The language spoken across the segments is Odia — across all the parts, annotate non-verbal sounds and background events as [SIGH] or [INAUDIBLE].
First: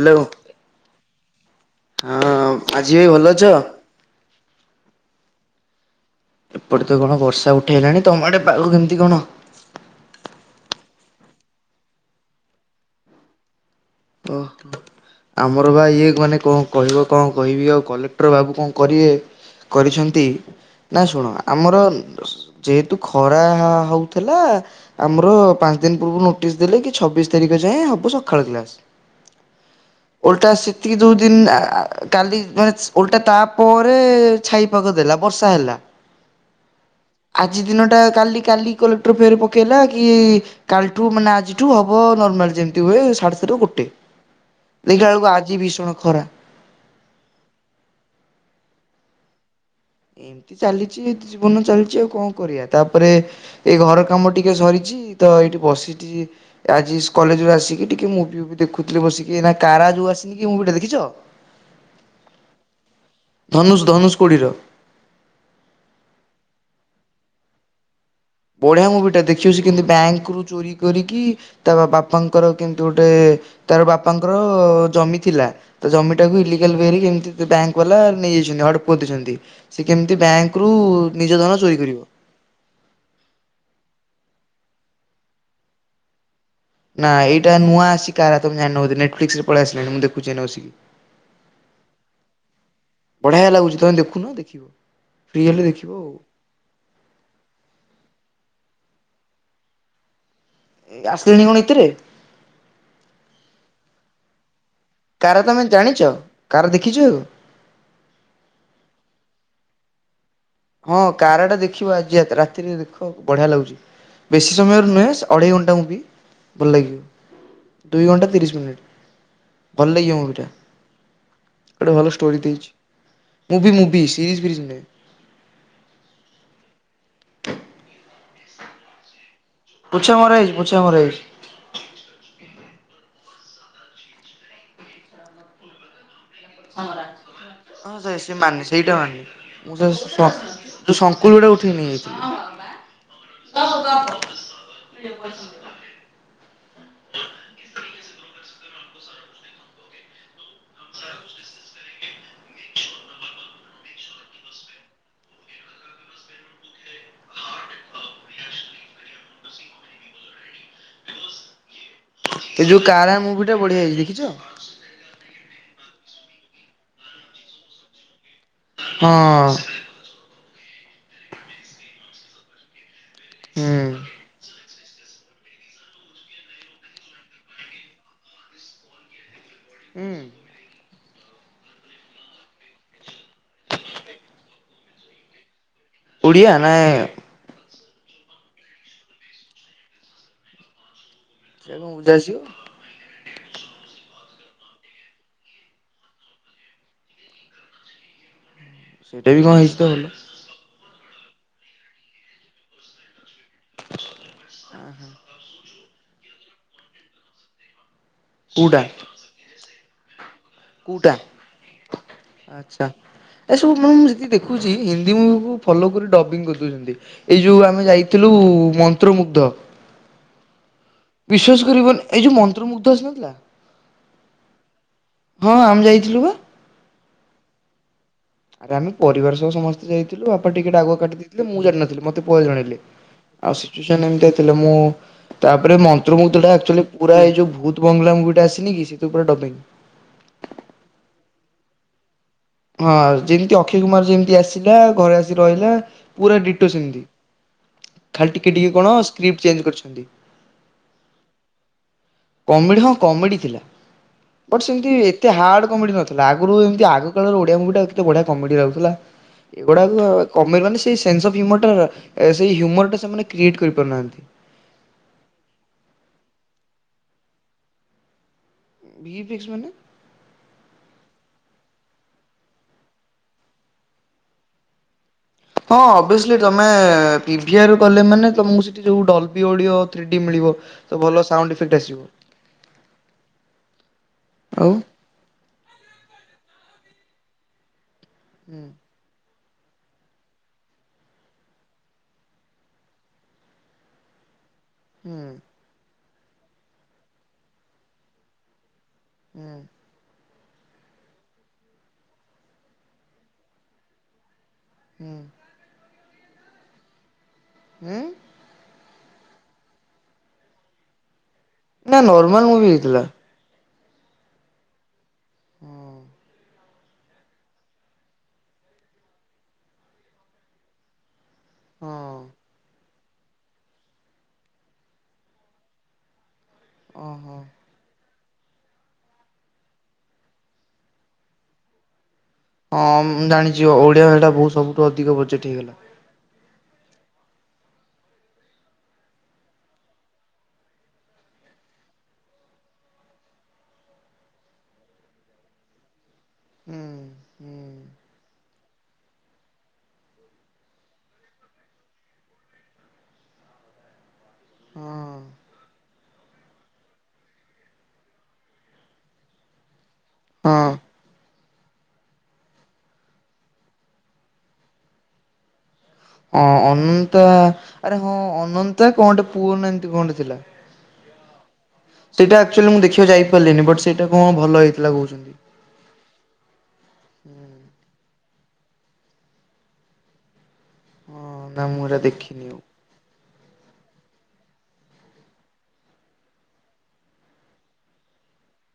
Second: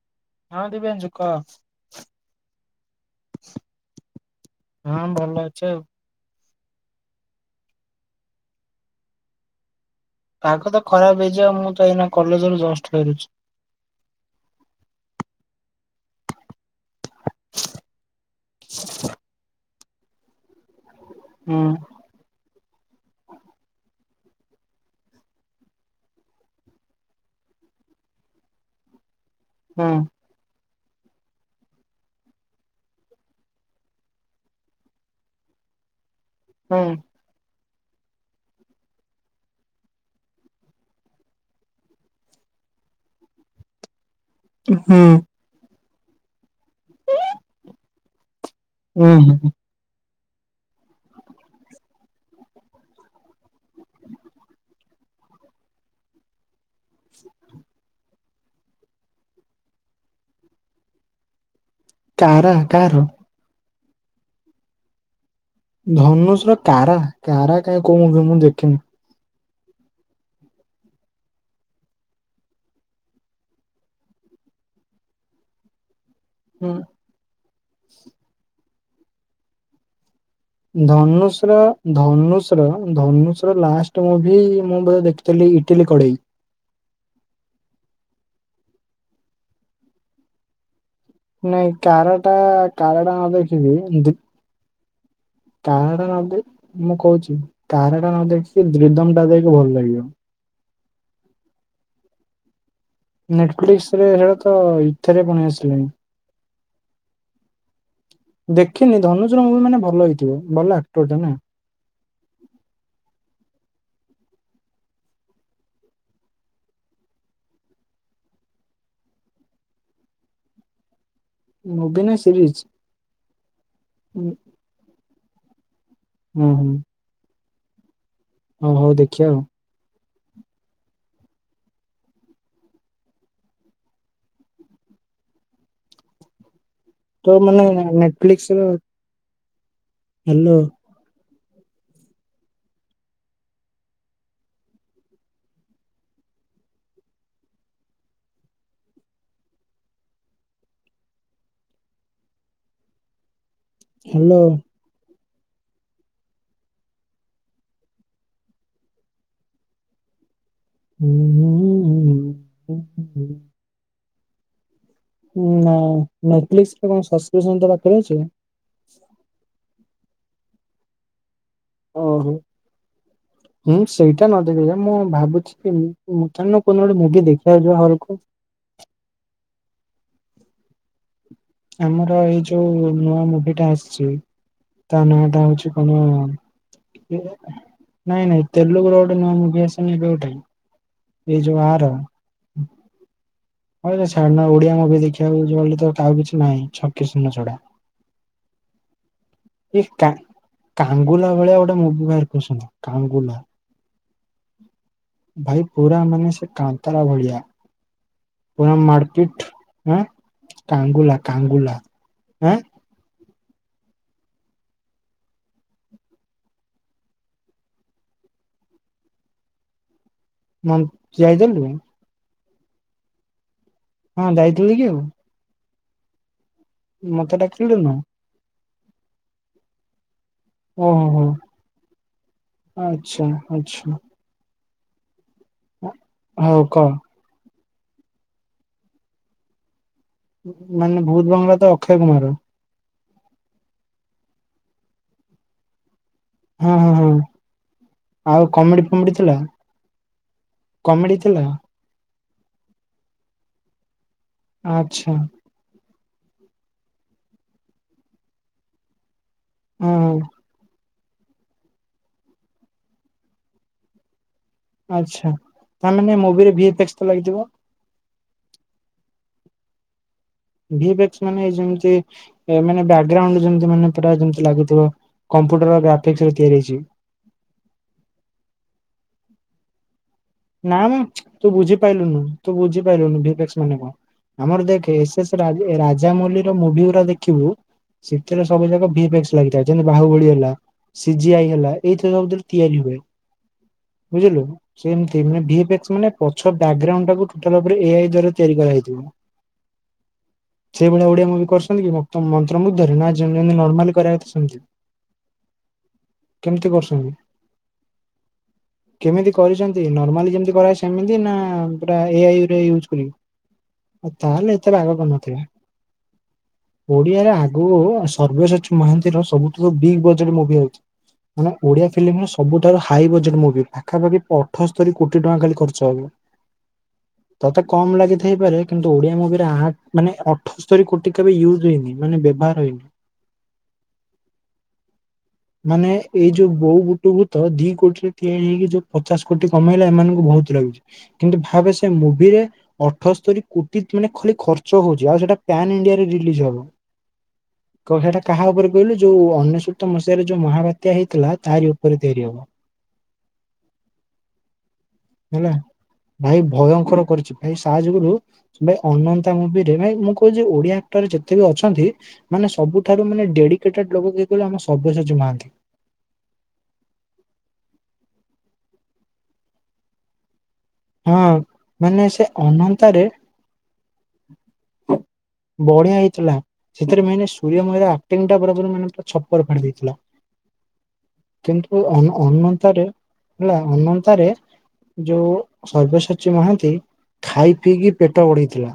ହ୍ୟାଲୋ ହଁ ଦିବ୍ୟାନ୍ସ କହ। ହଁ ଆଜି ବି ଭଲ ଅଛ? ହଁ ଭଲ ଅଛି ଆଉ। ଏପଟେ ତ କଣ ବର୍ଷା ଉଠେଇଲାଣି ତମ ଆଡେ ପାଗ କେମିତି କଣ? ପାଗ ତ ଖରାପ ହେଇଯିବ ମୁଁ ତ ଏଇନା କଲଜରୁ ଜଷ୍ଟ ଫେରୁଛି। ଓ ଆମର ବା ଇଏ ମାନେ କଣ? କହିବ କଣ କହିବି ଆଉ କଲେକ୍ଟର ବାବୁ କଣ କରିବେ କରିଛନ୍ତି ନା ଶୁଣ ହୁଁ ଆମର ଯେହେତୁ ଖରା ହଉ ଥିଲା ଆମର ପାଞ୍ଚ ଦିନ ପୂର୍ବ ନୋଟିସ ଦେଲେ କି ଛବିଶି ତାରିଖ ଯାଏ ହବ ସକାଳ କ୍ଲାସ। ହୁଁ ଓଲଟା ଆସି ସେତିକି ଯୋଉ ଦିନ ଆ କାଲି ମାନେ ଓଲଟା ତାପରେ ଛାଇ ପାଗ ଦେଲା ବର୍ଷା ହେଲା। [UNINTELLIGIBLE] ହୁଁ। ଆଜି ଦିନଟା କାଲି କାଲି କଲେକ୍ଟର ଫେର ପକେଇଲା କି କାଲିଠୁ ମାନେ ଆଜିଠୁ ହବ ନର୍ମାଲ ଯେମତି ହୁଏ ସାଢେ ସାତରୁ ଗୋଟେ ହୁଁ ଦେଖିଲା ବେଳକୁ ଆଜି ଭୀଷଣ ଖରା। ହୁଁ ହୁଁ। ଏମିତି ଚାଲିଛି ଜୀବନ ଚାଲିଛି ଆଉ କଣ କରିବା ତାପରେ ଏଇ ଘର କାମ ଟିକେ ସରିଛି। ତ ଏଇଠି ବସିଠି ଆଜି ସ କଲେଜ ରୁ ଆସିକି ଟିକେ ମୁଭି ମୁଁ ଦେଖୁଥିଲି ବସିକି ଏଇନା କାରା ଯୋଉ ଆସିନି ମୁଭି ଟା କି ଦେଖିଛ? କାରା କାହାର? ଧନୁଷ ଧନୁଷ କୋଡ଼ିର। ଧନୁଷ ର କାରା କାରା କାଇଁ କୋଉ ମୁଭି ମୁ ବଢିଆ ମୁଭି ଟା ଦେଖି ଦେଖିବ ସେ କେମିତି ବ୍ୟାଙ୍କ ରୁ ଚୋରି କରିକି ତା ବାପାଙ୍କର କେମିତି ଗୋଟେ ତାର ବାପାଙ୍କର ଅ ଜମି ଥିଲା ତ ଜମି ତାକୁ ହୁଁ ଇଲିଗାଲ ୱଏରେ କେମିତି ବ୍ୟାଙ୍କ ବାଲା ନେଇଯାଇଛନ୍ତି ହଡ଼ପ କରିଦଉଛନ୍ତି ସେ କେମତି ଧନୁଷର ଧନୁଷର ଧନୁଷ ଲାଷ୍ଟ ମୁଭି ମୁଁ ବ ଦେଖିଥିଲି ଇଟିଲି କଡେଇ। ନା ଏଇଟା ନୂଆ ଆସିଛି କାରା ତମେ ଜାନିଣ ବୋଧେ ନେଟ ଫ୍ଲିକ୍ସ ରେ ପଳେଇ ଆସିଲାଣି ମୁଁ ଦେଖୁଛିି ଏଇନେ ବସିକି। ନାଇଁ କାରାଟା କାରାଟା ହଁ ବଢିଆ ଦେଖିବି ଲାଗୁଛି ତମେ ଦିପ ଦେଖୁନ ଦେଖିବ ଫ୍ରି ହେଲେ ଦେଖିବ କାରା ଆଉ। ନ ଦେଇ ମୁଁ କହୁଛି କାରା ଟା ନଦେଖି ରିଦମ୍ ଟା ଦେଖେ ଭଲ ଲାଗିବ। ଆସିଲାଣି କଣ ଏଥିରେ। ନେଟଫ୍ଲିକ୍ସ ରେ ସେଇଟା ତ ଏଥିରେ ପୁଣି କାରା ତମେ ଆସିଲାଣି ଜାଣିଛ କାରା ଦେଖିଛ ତାକୁ। ଦେଖିନି ଧନୁଜର ମୁଭି ମାନେ ଭଲ ହେଇ ହଁ କାରା ଟା ଦେଖିବ ଆଜି ରାତି ରାତିରେ ଦେଖିବ ବଢିଆ ଲାଗୁଛି। ବେଶି ସମୟର ନୁହେଁ ଅଢ଼େଇ ଘଣ୍ଟାର ମୁଭି ବି ଭଲ ଲାଗିବ। ଦୁଇ ଘଣ୍ଟା ତିରିଶ ମିନିଟ୍ ଭଲ ଲାଗିବ ମୁଭିଟା। ଗୋଟେ ମୁଭି ଭଲ ନା ଷ୍ଟୋରି ଟେ ସିରିଜ ହେଇଛି ମୁଭି ମୁଭି ସିରିଜ୍ ଫିରିଜ୍ ନାଇ। ହୁଁ ହୁଁ। ହ ହଉ ଦେଖିବା ଆଉ। ପୁଛା ମରା ହେଇଛି ପୁଛା ମରା ହେଇଛି। ତ ମାନେ ହଁ ସାର୍ ସେ ନେଟଫ୍ଲିକ୍ସ ର ମାନେ ସେଇଟା ମାରେ ହ୍ୟାଲୋ [UNINTELLIGIBLE] ଫୁଲ ଗୁଡା ଉଠେଇ କି ନେଇଯାଇଥିଲି। କଶ କଖ ହ୍ୟାଲୋ। ହୁଁ ହୁଁଁ ହୁଁ। ଏ ଯୋଉ କାରା ମୁଭିଟା ବଢ଼ିଆ ହେଇଛି ଦେଖିଛ? ନା ନେଟଫ୍ଲିକ୍ସ ରେ କଣ ସବକ୍ରିପସନ ତ ପାଖରେ ଅଛି। ହଁ। ଓହୋ ହୁଁ ସେଇଟା ନ ଦେଖିଟ ମୁଁ ଭାବୁଛି ମୁଥାନ କନ ଗୋଟେ ମୁଭି ଦେଖିବାକୁ ଯିବା ହଲକୁ ହୁଁ। ଆମର ଏଇ ଯୋଉ ନୂଆ ମୁଭି ଟା ଆସିଚି ତା ନାଁ ଟା ହଉଚି ହଁ। ଓଡ଼ିଆ ନା ନାଇଁ ନାଇଁ ତେଲୁଗର ଗୋଟ ନଆ ମୁ ଆସନ ଏବେ ଗୋଟେ। ଏ ଯୋ ସେଟା କଣ ଆର ବୁଝା ଆସିବ ହ ଛାଡୁନ ଓଡିଆ ମୁଭି ଦେଖିବାକୁ ଯିବ ବୋଲି ତ ଆଉ କିଛି ନାହିଁ ଛକି ସୁନ ଛଡା। ସେଇଟା ବି କଣ ହେଇଚି ଏ ତ କା ଭଲ। କାଙ୍ଗୁଲା ଭଳିଆ ଗୋଟେ ମୁଭି ବାହାରକରୁଚନ୍ତି କାଙ୍ଗୁଲା। ଭାଇ ପୁରା ମନେ ସେ କାଂନ୍ତରା ଭଳିଆ। ପୁରା କୋଉଟା ମାର୍କେଟ ଆ କୋଉଟା? କାଙ୍ଗୁଲା କାଙ୍ଗୁଲା। ଆ ଆଚ୍ଛା ଏସବୁ ମାନ ମୁଁ ସେଦି ଦେଖୁଛି ହିନ୍ଦୀ ମୁଭିକୁ ଫଲୋ କରି ଡବିଙ୍ଗ କରିଦଉଛନ୍ତି ଏଇ ଯେଉଁ ଆମେ ଯାଇଥିଲୁ ମନ୍ତ୍ରମୁଦ୍ଧ, ମ ଯାଇଥିଲୁ ବିଶ୍ୱାସ କରିବନି ଏଇ ଯଉ ମନ୍ ମୁଗଧ ଆସିନଥିଲା? ହଁ ଯାୟିଥିଲେ ଯଉ? ହଁ ଆମେ ଯାଇଥିଲୁ ବା। ମତେ ଡ଼ାକିଳୁନୁ। ଆରେ ଆମେ ପରିବାର ସହ ସମସ୍ତେ ଯାଇଥା ବାପା ଟିକେଟ ଆଗୁଆ କାଟି ଓହୋ ଦେଇଥିଲେ ମୁଁ ଜାିନଥିଲି ମତେ ପରେ ଜଣେଇଲେ। ଆଚ୍ଛା ଆଉ ଆଚ୍ଛା ସିଚୱେସନ୍ ଏମିତିଆ ଥିଲା। ମୁଁ ତାପରେ ମନ୍ତ୍ର ମୁଟାଚ ହଉ ଏକ୍ଚାଆଲି କହ ପୁରା ଏଇ ଯୋଉ ତ ବଙ୍ଗଲା ମୁଁ ଗଟେ ଆସିନି କି ସେଥିର ପୁରା ଡବିଂ। ମାନେ ଭୂତ ବଙ୍ଗଳା ତ ଅକ୍ଷୟ କୁମାରର। ହଁ ଯେମିତି ଅକ୍ଷୟ କୁମାର ଯେମିତି ଆସିଲା ଘରେ ଆସିିକି ରହିଲା ପୁରା ଡିଟୋ ହଁ ହଁ ସେମିତି। ହଁ ଖାଲି ଆଉ ଟିକେ ଟିକେ କମେଡି କଣ ଫମେଡି ଥିଲା ସ୍କ୍ରିପ୍ଟ ଚେଞ୍ଜ କରିଚନ୍ତି। କମେଡି ଥିଲା କମେଡି ହଁ କମେଡି ଥିଲା ବଟ୍ ସେମତି ଆଚ୍ଛା ଏତେ ହାର୍ଡ କମେଡି ନଥିଲା ଆଗରୁ ଆଗ କାଳର ଓଡିଆ ମୁଭି ଟା କେତେ ବଢିଆ କମେଡି ରହୁଥିଲା ଏଗୁଡା ହଁ କମେଡି ମାନେ ସେ ସେନ୍ ଅଫ ହ୍ୟୁମର ଟା ସେ ହୁମର ଟା ସେମାନେ କ୍ରିଏଟ କରିପାରୁନାହାନ୍ତି। ଆଛା ତାମାନେ ମୁବିରେ ଭି ଏ ପେଚ ତ ଲାଗିଥିବ? ଭି ଫିକ୍ସ ମାନେ? ମାନେ ଯେମତି ମାନେ ବାକଗ୍ରାଉଣ୍ଡ ମାନେ ପ ଯେମତି ଲାଗିଥିବ। ହଁ ଅଭିସଲି ତମେ ପିଭି ଆର କୁ ଗଲେ ମାନେ ତମକୁ ସେଠି ଯୋଉ ଡଲ ବି ଅଡି ନା ମ ତୁ ବୁଝିପାରିଲୁନୁ ତୁ ବୁଝିପାଲୁନୁ ଭି ଫେକ୍ସ ମାନେ କଣ? ଆମର ଆଉ ଦେଖେ S S Raj Rajamouli ର ମୁଭି ଗୁଡା ଦେଖିବୁ ସେଥିରେ ହୁଁ ସବୁ ଯା ଭି ଫେକ୍ସ ଲାଗିଥାଏ, ଯେମିତି ବାହୁବଳି ହେଲା ସି ଜି ଆଇ ହେଲା ଏଇଥିରେ ସବୁଥିରେ ତିଆରି ହୁଏ। ବୁଝିଲୁ ସେ ହୁଁ ଭଳିଆ ଭି ଫେକ୍ସ ମାନ ପଛ ବଗ୍ରାଉଣ୍ଡ ଟୋଟାଲି ଉପରେ ଏଆଇ ଦ୍ଵାରା ତିଆରି କରାଯଇଥିବ। ହୁଁ। ସେଇଭଳିଆ ଓଡିଆ ମୁଭି କରୁଛନ୍ତି କି ମନ୍ତ୍ର ମୁୁଗ୍ଧରେ ନା ଯେତି ନର୍ମାଲି କରିବାଥା ସେମତି। ହୁଁ। କେମିତି କରୁଚନ୍ତି? ହୁଁ? କେମିତି କରିଚନ୍ତି ନର୍ମାଲି ଯେମିତି କରାଏ ସେମିତି ନା ପୁରା ନା ଏ ନର୍ମାଲ ଆଇରେ ମୁଭି ୟୁଜ ହେଇଥିଲା। କରିକି ତାହେଲେ ଏତେ ରାଗ କରୁନଥିଲା। ହଁ ଓଡିଆରେ ଆଗକୁ ସର୍ବଶଚି ମହାନ୍ତିର ସବୁଠୁ ବିଗ୍ ବଜେଟ ମୁଭି ହଉଚି। ମାନେ ଓଡିଆ ହଁ ଫିଲ୍ମର ସବୁଠାରୁ ହାଇ ବଜେଟ୍ ମୁଭି ପାଖାପାଖି ପ ଅଠସ୍ତରୀ କୋଟି ଟଙ୍କା ଖାଲି ଖର୍ଚ୍ଚ ହବ। ଓହୋ। ତତେ କମ ଲାଗି ଥାଇ ହେଇପାରେ କିନ୍ତୁ ଓଡିଆ ମୁଭିରେ ଆ ମାନେ ଅଠସ୍ତରୀ କୋଟି କେବେ ବି ୟୁଜ୍ ହେଇନି। ମାନେ ବ୍ୟବହାର ହେଇନି। ହଁ ଜାଣିଛିିବ ଓଡିଆ ଭଟା ବହୁତ ସବୁଠୁ ଅଧିକ ବଜେଟ ହେଇଗଲା। ମାନେ ଏଇ ଯୋଉ ବୋଉ ବୁଟ ଭୂତ ଯଉ ଦି କୋଟିରେ ତିଆରି ହେଇକି ଯୋଉ ପଚାଶ କୋଟି କମେଇଲା ଏମାନଙ୍କୁ ବହୁତ ଲାଗୁଛି କିନ୍ତୁ ଭାବେ ସେ ମୁଭିରେ ଅଠସ୍ତୀ କୋଟି ମାନେ ଖଚ ହଇିଲ ହୁଁ ହୁଁ ହବ କାହା ଉପରେ କହିଲୁ ଯୋଉ ଅନସୂକ୍ତ ମସିହାରେ ଯୋଉ ମହାବାତ୍ୟା ହେଇଥିଲା ତାରି ଉପରେ ତିଆରି ହବ ହ। ହେଲା। ଭାଇ ଭୟଙ୍କର କରିଛି ଭାଇ ସାହାଯ୍ୟୋଗରୁ ଭ ଅନନ୍ତା ମୁଭିରେ ମୁଁ ୁ ଯେ ହଁ ଓଡିଆ ଆକ୍ଟର ଯେ କେତେ ବି ଅଛନ୍ତି ମାନେ ସବୁଠାରୁ ମାନେ ଡେଡିକେଟେଡ ଲୋକ କି ଆମ ସବ୍ୟସାଜୀ ମହାନ୍ତି। ହଁ ଅନନ୍ତା ଆରେ ହଁ ଅନନ୍ତା କହଟେ ପୁଅ ନା ଏମତି କୁହଟେ ଥିଲା। ହଁ। ମାନେ ସେ ସେଇଟା ଆକ୍ଚୁଆଲି ମୁଁ ଅନନ୍ତାରେ ଦେଖିବାକୁ ଯାଇପାରିଲିନି ବଟ୍ ସେଇଟା କଣ ଭଲ ହେଇଥିଲା କହୁଛନ୍ତି। ବଢିଆ ହେଇଥିଲା। ସେଥିରେ ମେ ସୂର୍ଯ୍ୟମୟା ମାନେୁର ଛପର ଫା ଦେଇଥିଲା। ହଁ ନା କିନ୍ତୁ ମୁଁ ଏରା ଦେଖିନି ଆଉ ଅନ୍ୟତାରେ। ହେଲା ଅନନ୍ତରେ ଯୋଉ। ସୈବସାଚୀ ମହାନ୍ତି ଖାଇ ପିଇକି ପେଟ ବଢିଥିଲା।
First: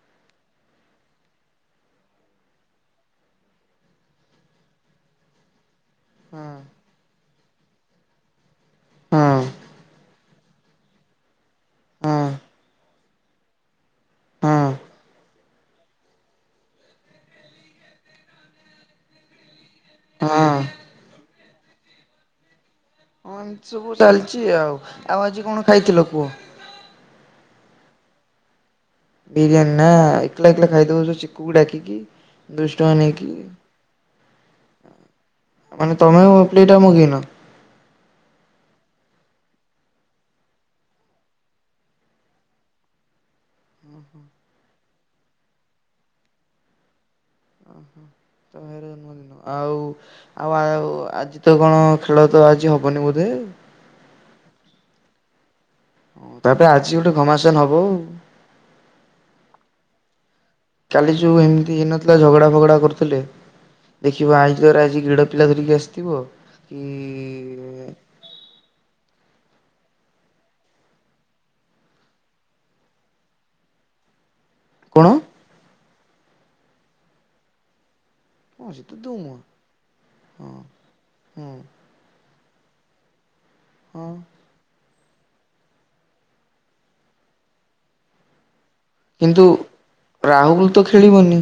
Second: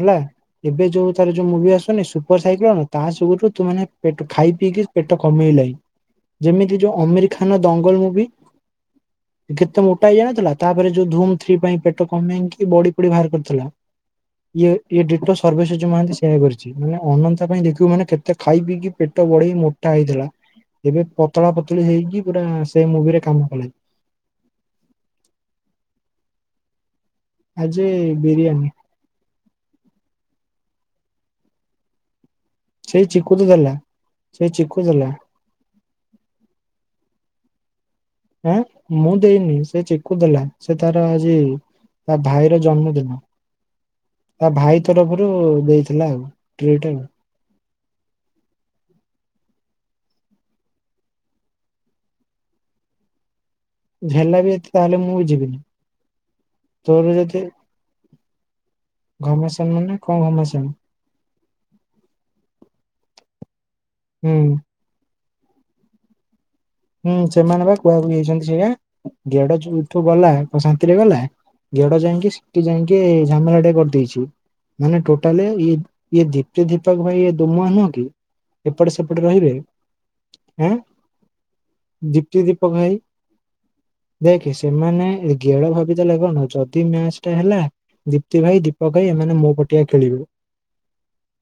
ହେଲା ଏବେ ଯୋଉ ତାର ଯୋଉ ମୁଭି ଆସୁନି ସୁପର ସାଇକେ ତା ସୁୁ ତୁ ମାନେ ପେଟ ଖାଇ। ପିଇକି ପେଟ କମେଇଲାଣି। ହଁ ଯେମିତି ଯୋଉ ଅମିର ଖାନ ଦଙ୍ଗଲ ମୁଭି ହଁ କେତେ ମୋଟା ହେଇ ଜାଣିଥିଲା। ତାପରେ ଯୋଉ ଧୁମ ଥ୍ରୀ ପାଇଁ ପେଟ ହଁ କମେଇକି ବଡି ପଡି ବାହାର କରିଥିଲା। ହଁ। ଇଏଡ ସର୍ ଯୋଉ ମହାନ୍ତି ସେଆ କରିଛି ମାନ ଅନନ୍ତା ପାଇଁ ଦେଖିବୁ ମାନେ କେତେ ଖାଇ ପିକି ପେଟ ବଢେଇ ମୋଟା ହେଇଥିଲା ହଁ ହଁ ଏବେ ପତଳା ପତଳି ହେଇକି ପୁରା ସେ ମୁଭିରେ ହଁ କାମ କଲା। ଏମିତି ସବୁ ଚାଲିଛି ଆଉ ଆଉ ଆଜି କଣ ଖାଇଥିଲ କୁହ ଆଜି ବିରିୟାନୀ ବିରିୟାନୀ ନା ଏକଲା ଏକଲା ଖାଇଦଉଛୁ ଚିକକୁ ଡାକିିକି ଦୁଷ୍ଟ ସେଇ ନେଇକ ଚିକୁ ତ ଦେଲା ସେଇ ଚିକୁ ଦେଲା ମାନେ ତମେ ପଟା ମୁଗିନ ହଁ ମୁଁ ଦେଇନି ସେ ଚିକୁ ଦେଲା ସେ ତାର ଆଜି ତା ଭାଇର ଜନ୍ମଦିନ ତା ଭାଇ ତରଫରୁ ଦେଇଥିଲା ଆଉ ଟିଟ ଆ ଓହୋ ତ ଏର ଜନ୍ମଦିନ ଆଉ ଆଉ ଆଉ ଆଜି ତ କଣ ଖେଳ ତ ଆ ହବନି ବୋଧେ ହେଲା ବି ଏତେ ତାହେଲେ ମୁଁ ବି ଯିବିନି ହ ତାପରେ ଆଜି ତୋର ଗୋଟେ ଯଦି ଘମାସନ ହବ ଆଉ ଘମାସାନ ମାନେ କଣ ଘମାସାନ କାଲି ଯଉ ଏମିତି ହେଇନଥିଲା ଝଗଡା ଫଗଡା କରୁଥିଲେ ଦେଖିବ ହୁଁ ଆଇ ତର ଆଜି ଗିଡ ପିଲା ଧରିକି ଆସିଥିବ କି ହୁଁ ସେମାନେ ବା କୁହାକୁ ଯାଇଛନ୍ତି ସେଇଟାଟ ଏଠୁ ଗଲା ଶାନ୍ତିରେ ଗଲା ଝେଡ ଯାଇକି ସେଠି ଯାଇକି ଝାମେଲା ଟେ କରିଦେଇଛି ମାନେ କଣ? ଟୋଟାଲି ଇ ଦୀପୀପା ଭାଇ ଦୁମ ନୁହଁ କି ହଁ ସେ ତ ଏପଟେ ତୁ ସେପଟେ ମୁହଁ ରହିବେ ହଁ ଆଁ ହଁ ଦୀପ ଭାଇ ହଁ ଦେଖି ସେମାନେ ଗେଡ ଭାବି ତ ଲାଗନ ଯଦି ମ୍ୟାଚ ଟା ହେଲା ଦୀପ୍ତି ଭାଇ ଦ ପକେଇ ଏମାନେ କିନ୍ତୁ ମୋ ପଟିଆ ଖେଳିବୁ। ରାହୁଲ ତ ଖେଳିବନି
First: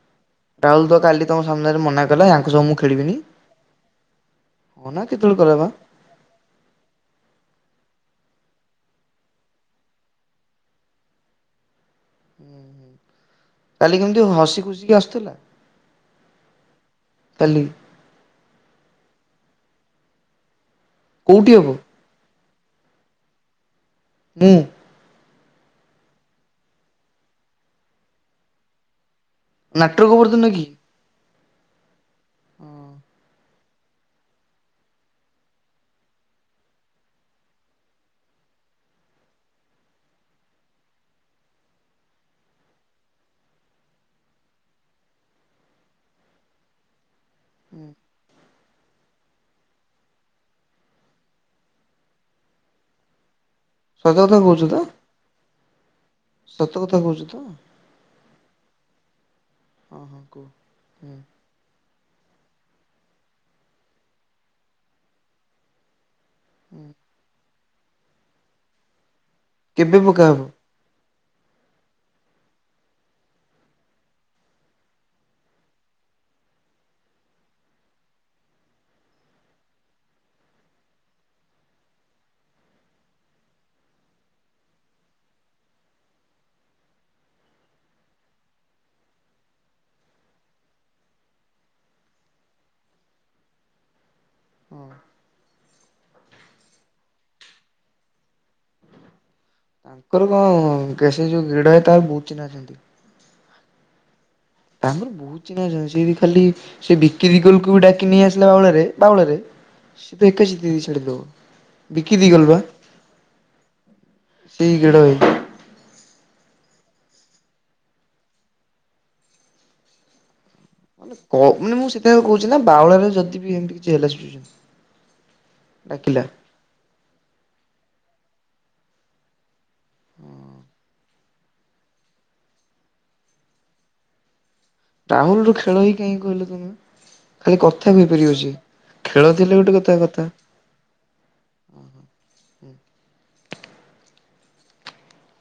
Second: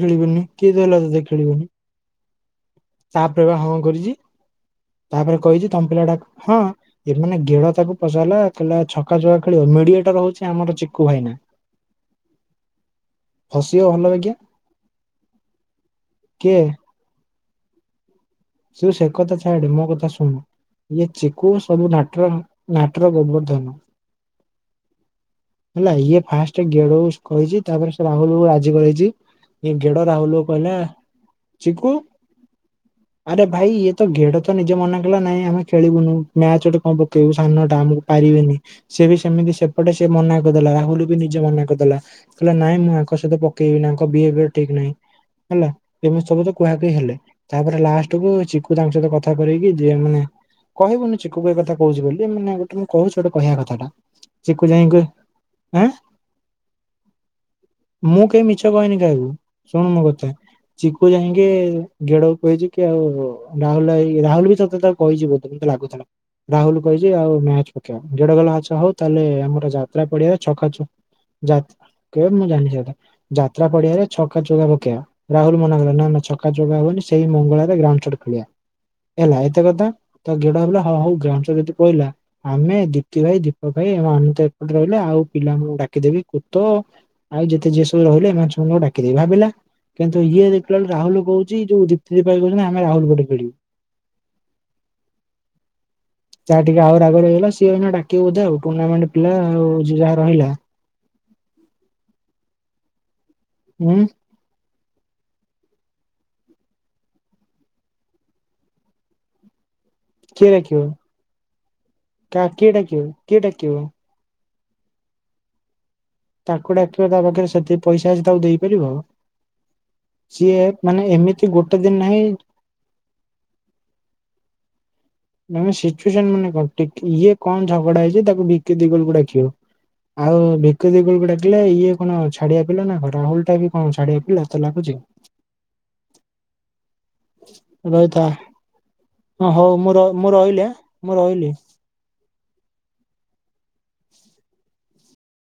ଖେଳିବନି କିଏ ରାହୁଲ ତ ଦେଲା କାଲି ତମ ଖେଳିବନି ସାମ୍ନାରେ ମନା କଲା ୟାଙ୍କୁ ସବୁ ମୁଁ ଖେଳିବିନି। ତାପରେ ବା ହଁ। ହଁ ନା କେତେବେଳେ ତାପରେ କଲା ବା କହିଛି ତପିଲା ହଁ ଗ ତାକୁ ପଚାରିଲା କ ଛକା ଖେଳିବ ମିଡିଆ ଟ ର ହଉଛି ଆମର ଚିକୁ ଭାଇନା ହୁଁ ହୁଁ। ଫସିବ କାଲି ଭଲ କେମିତି ବାଗିଆ ହସି ଖୁସିିକି ଆସୁଥିଲା କିଏ କାଲି। ତୁ ସେ କଥା ଛାଆଡେ ମୋ କଥା ଶୁଣୁ ଇଏ କୋଉଠି ଚକୁ ହବ ସବୁ ଧାଟର। ନାଟର ଗୋବବର୍ଦ୍ଧନ ହଁ। ହେଲା ଇଏ ଫାଷ୍ଟ ଗେଡ କହିଛି ତାପରେ ସେ ରାହୁଲକୁ ରାଜି କରିଛି। ଏ ନାଟର ଘେଡ ରାହୁଲ ଗୋବର୍ଦ୍ଧନ କି? କହିଲେ ଚିକୁୁ [UNINTELLIGIBLE] ହଁ ଆରେ ଭାଇ ଇଏ ତ ଘେଡ ତ ନିଜ ମନା କଲା ନାଇଁ ଆମେ ଖେଳିବୁନୁ, ମ୍ୟାଚ ଗୋଟେ କଣ ପକେଇବୁ ସାନଟା ଆମକୁ ପାଇ ସେ ବି ସେମିତି ସେପଟେ ସେ ମନା କରିଦେଲା ରାହୁଲ ବି ନିଜେ ମନା କରିଦେଲା କହିଲ ନାଇଁ ମୁଁ ଆ ପକେଇବ ଠିକହିଁ ହେଲା ଏମିତି ସବୁ କୁହା ହେଲେ ତାପ [UNINTELLIGIBLE] ଚିକୁ ତାଙ୍କ ସହିତ କଥା କରକି ଯିଏ ମାନେ କହିବୁନି ଚିକୁ ଏଇ କଥା କହୁଛି ବୋଲି ମାନ ଗୋଟେ ମୁଁ କହୁଛି କହିବା କଥାଟା, ସତ କଥା ଚିକୁ କହୁଛୁ ତ ଯାଇ କି ହଁ ସତ କଥା କହୁଛୁ ତ ହଁ ମୁଁ କେହି ମିଛ କହିନି କାହାକୁ ଶୁଣୁ ମୋ ହଁ କଥା କୁହ। ଚିକୁ ହୁଁ ଯାଇକି ଗେଡ କହିଛି କି ଆଉ ରାହୁଲଭାଇ ରାହୁଲ ବି ସତେ ତା କହିଛି ବୋତେ ମତେ ଲାଗୁଥିଲା [UNINTELLIGIBLE] ରାହୁଲ ହୁଁ କହିଛି ଆଉ ମ୍ୟାଚ ପକେଇବା, ଗେଡ କହିଲା- ଆଛା ହଉ, ତାହେଲେ ମର କେବେ ଯାତ୍ରା ପଡିଆ ପକାହବ? ଚଛକାଛ ମୁଁ ଜାଣିଛି ଯାତ୍ରା ପଡିଆରେ ଛକା ଚଉକା ପକେଇବା, ରାହୁଲ ମନା କହିଲା ନା ଚକା ଚଉକା ହବନି ସେଇ ମଙ୍ଗଳ ଗ୍ରାଉଣ୍ଡ ଖେଳିବା ହେଲା ଏତେ କଥା ତ ଗେଡ ଭିଲ ହଁ ହଉ ଗ୍ରାମ ଯଦି କହିଲା ଆମେ ଦୀପ୍ତି ଭାଇ ଦୀପକ ଭାଇ [UNINTELLIGIBLE] େ ତ ଏପଟ ରହିଲେ ଆଉିଲମାନଙ୍କୁ ଡକିଦେବିୁତ ଆଉ ଯେତେ ଯିଏ ସବୁ ରହିଲେ ଏମାନେଙ୍କୁ [UNINTELLIGIBLE] ଭାବିଲା କିନ୍ତୁ ଇଏ ଦେଖିଲ ବେଳେ ରାହୁଲ କହୁଛି ଯୋଉ ଆମେ ରାହୁଲ ପଟେ ଖେଳିବୁ। ହଁ ଯାହା ଟିକେ ଆହୁର ରାଗରେ ହେଇଗଲା, ସିଏ ଡାକିବ ବୋଧେ ଆଉ ଟୁର୍ଣ୍ଣାମେଣ୍ଟ ପିଲା ଆଉ ଯାହା ତାଙ୍କର ରହିଲା କଣ ଯୋଉ ଗେଡ, ତାର ବହୁତ ଚିହ୍ନା ଅଛନ୍ତି ହୁଁ ତାଙ୍କର ବହୁତ ଚିନହଆ ଆ ସେଇଠି ଖାଲି ସେ ବିକିରିିକଲକୁ ବି ଡାକି ନେଇ ଆସିଲା ବାଉଳାରେ ବାଉଳାରେ [UNINTELLIGIBLE] ସେ ତ କିଏ ଏକଛି ଡାକିବ ଦିଦି ଛଡେ ଦୋ ବିିକି ଦ କା ଗଲ ବା କିଏ ଡାକିବ କିଏ ଡାକିବ ଶଇ କିଡ ଭାଇ [UNINTELLIGIBLE] କୁା ତା ପାଖରେ ସେତିକି ପଇସା ଅଛି ତାକୁ ଦେଇପାରିବ ଆଉ ମାନେ କ ମାନେ ମୁଁ ସେଥିପାଇଁ କହୁଛି ନା, ବାଉଳରେ ଯଦି ବି ଏମତି କିଛି ହେ ନେ ସିଚୁଏସନ ମାନେ କଣ -ଇଏ କଣ ଝଗଡା ହେଇଛି ତାକୁ ଭିକି ଦେଇ ଗଲ କୁ ଡାକିଅ ଆଉ ଭିକ ଦ ଗୁଳକୁ ଡାକିଲେ ଇଏ କଣ ଛାଡିଆ ପିଲା ନା ରାହୁଲଟା ବି କଣ ଛାଡିଆ ପିଲା ତତେ ଲାଗୁଛି? ରାହୁଲ ର ଖେଳ ହଇ କାହିଁକି କହିଲ ତମେ, ଖାଲି କଥା କହିପାରିବ ସେ ହ ହଉ ମୁଁ ର ମୁଁ ରହିଲି, ମୁଁ ରହିଲି ହୁଁ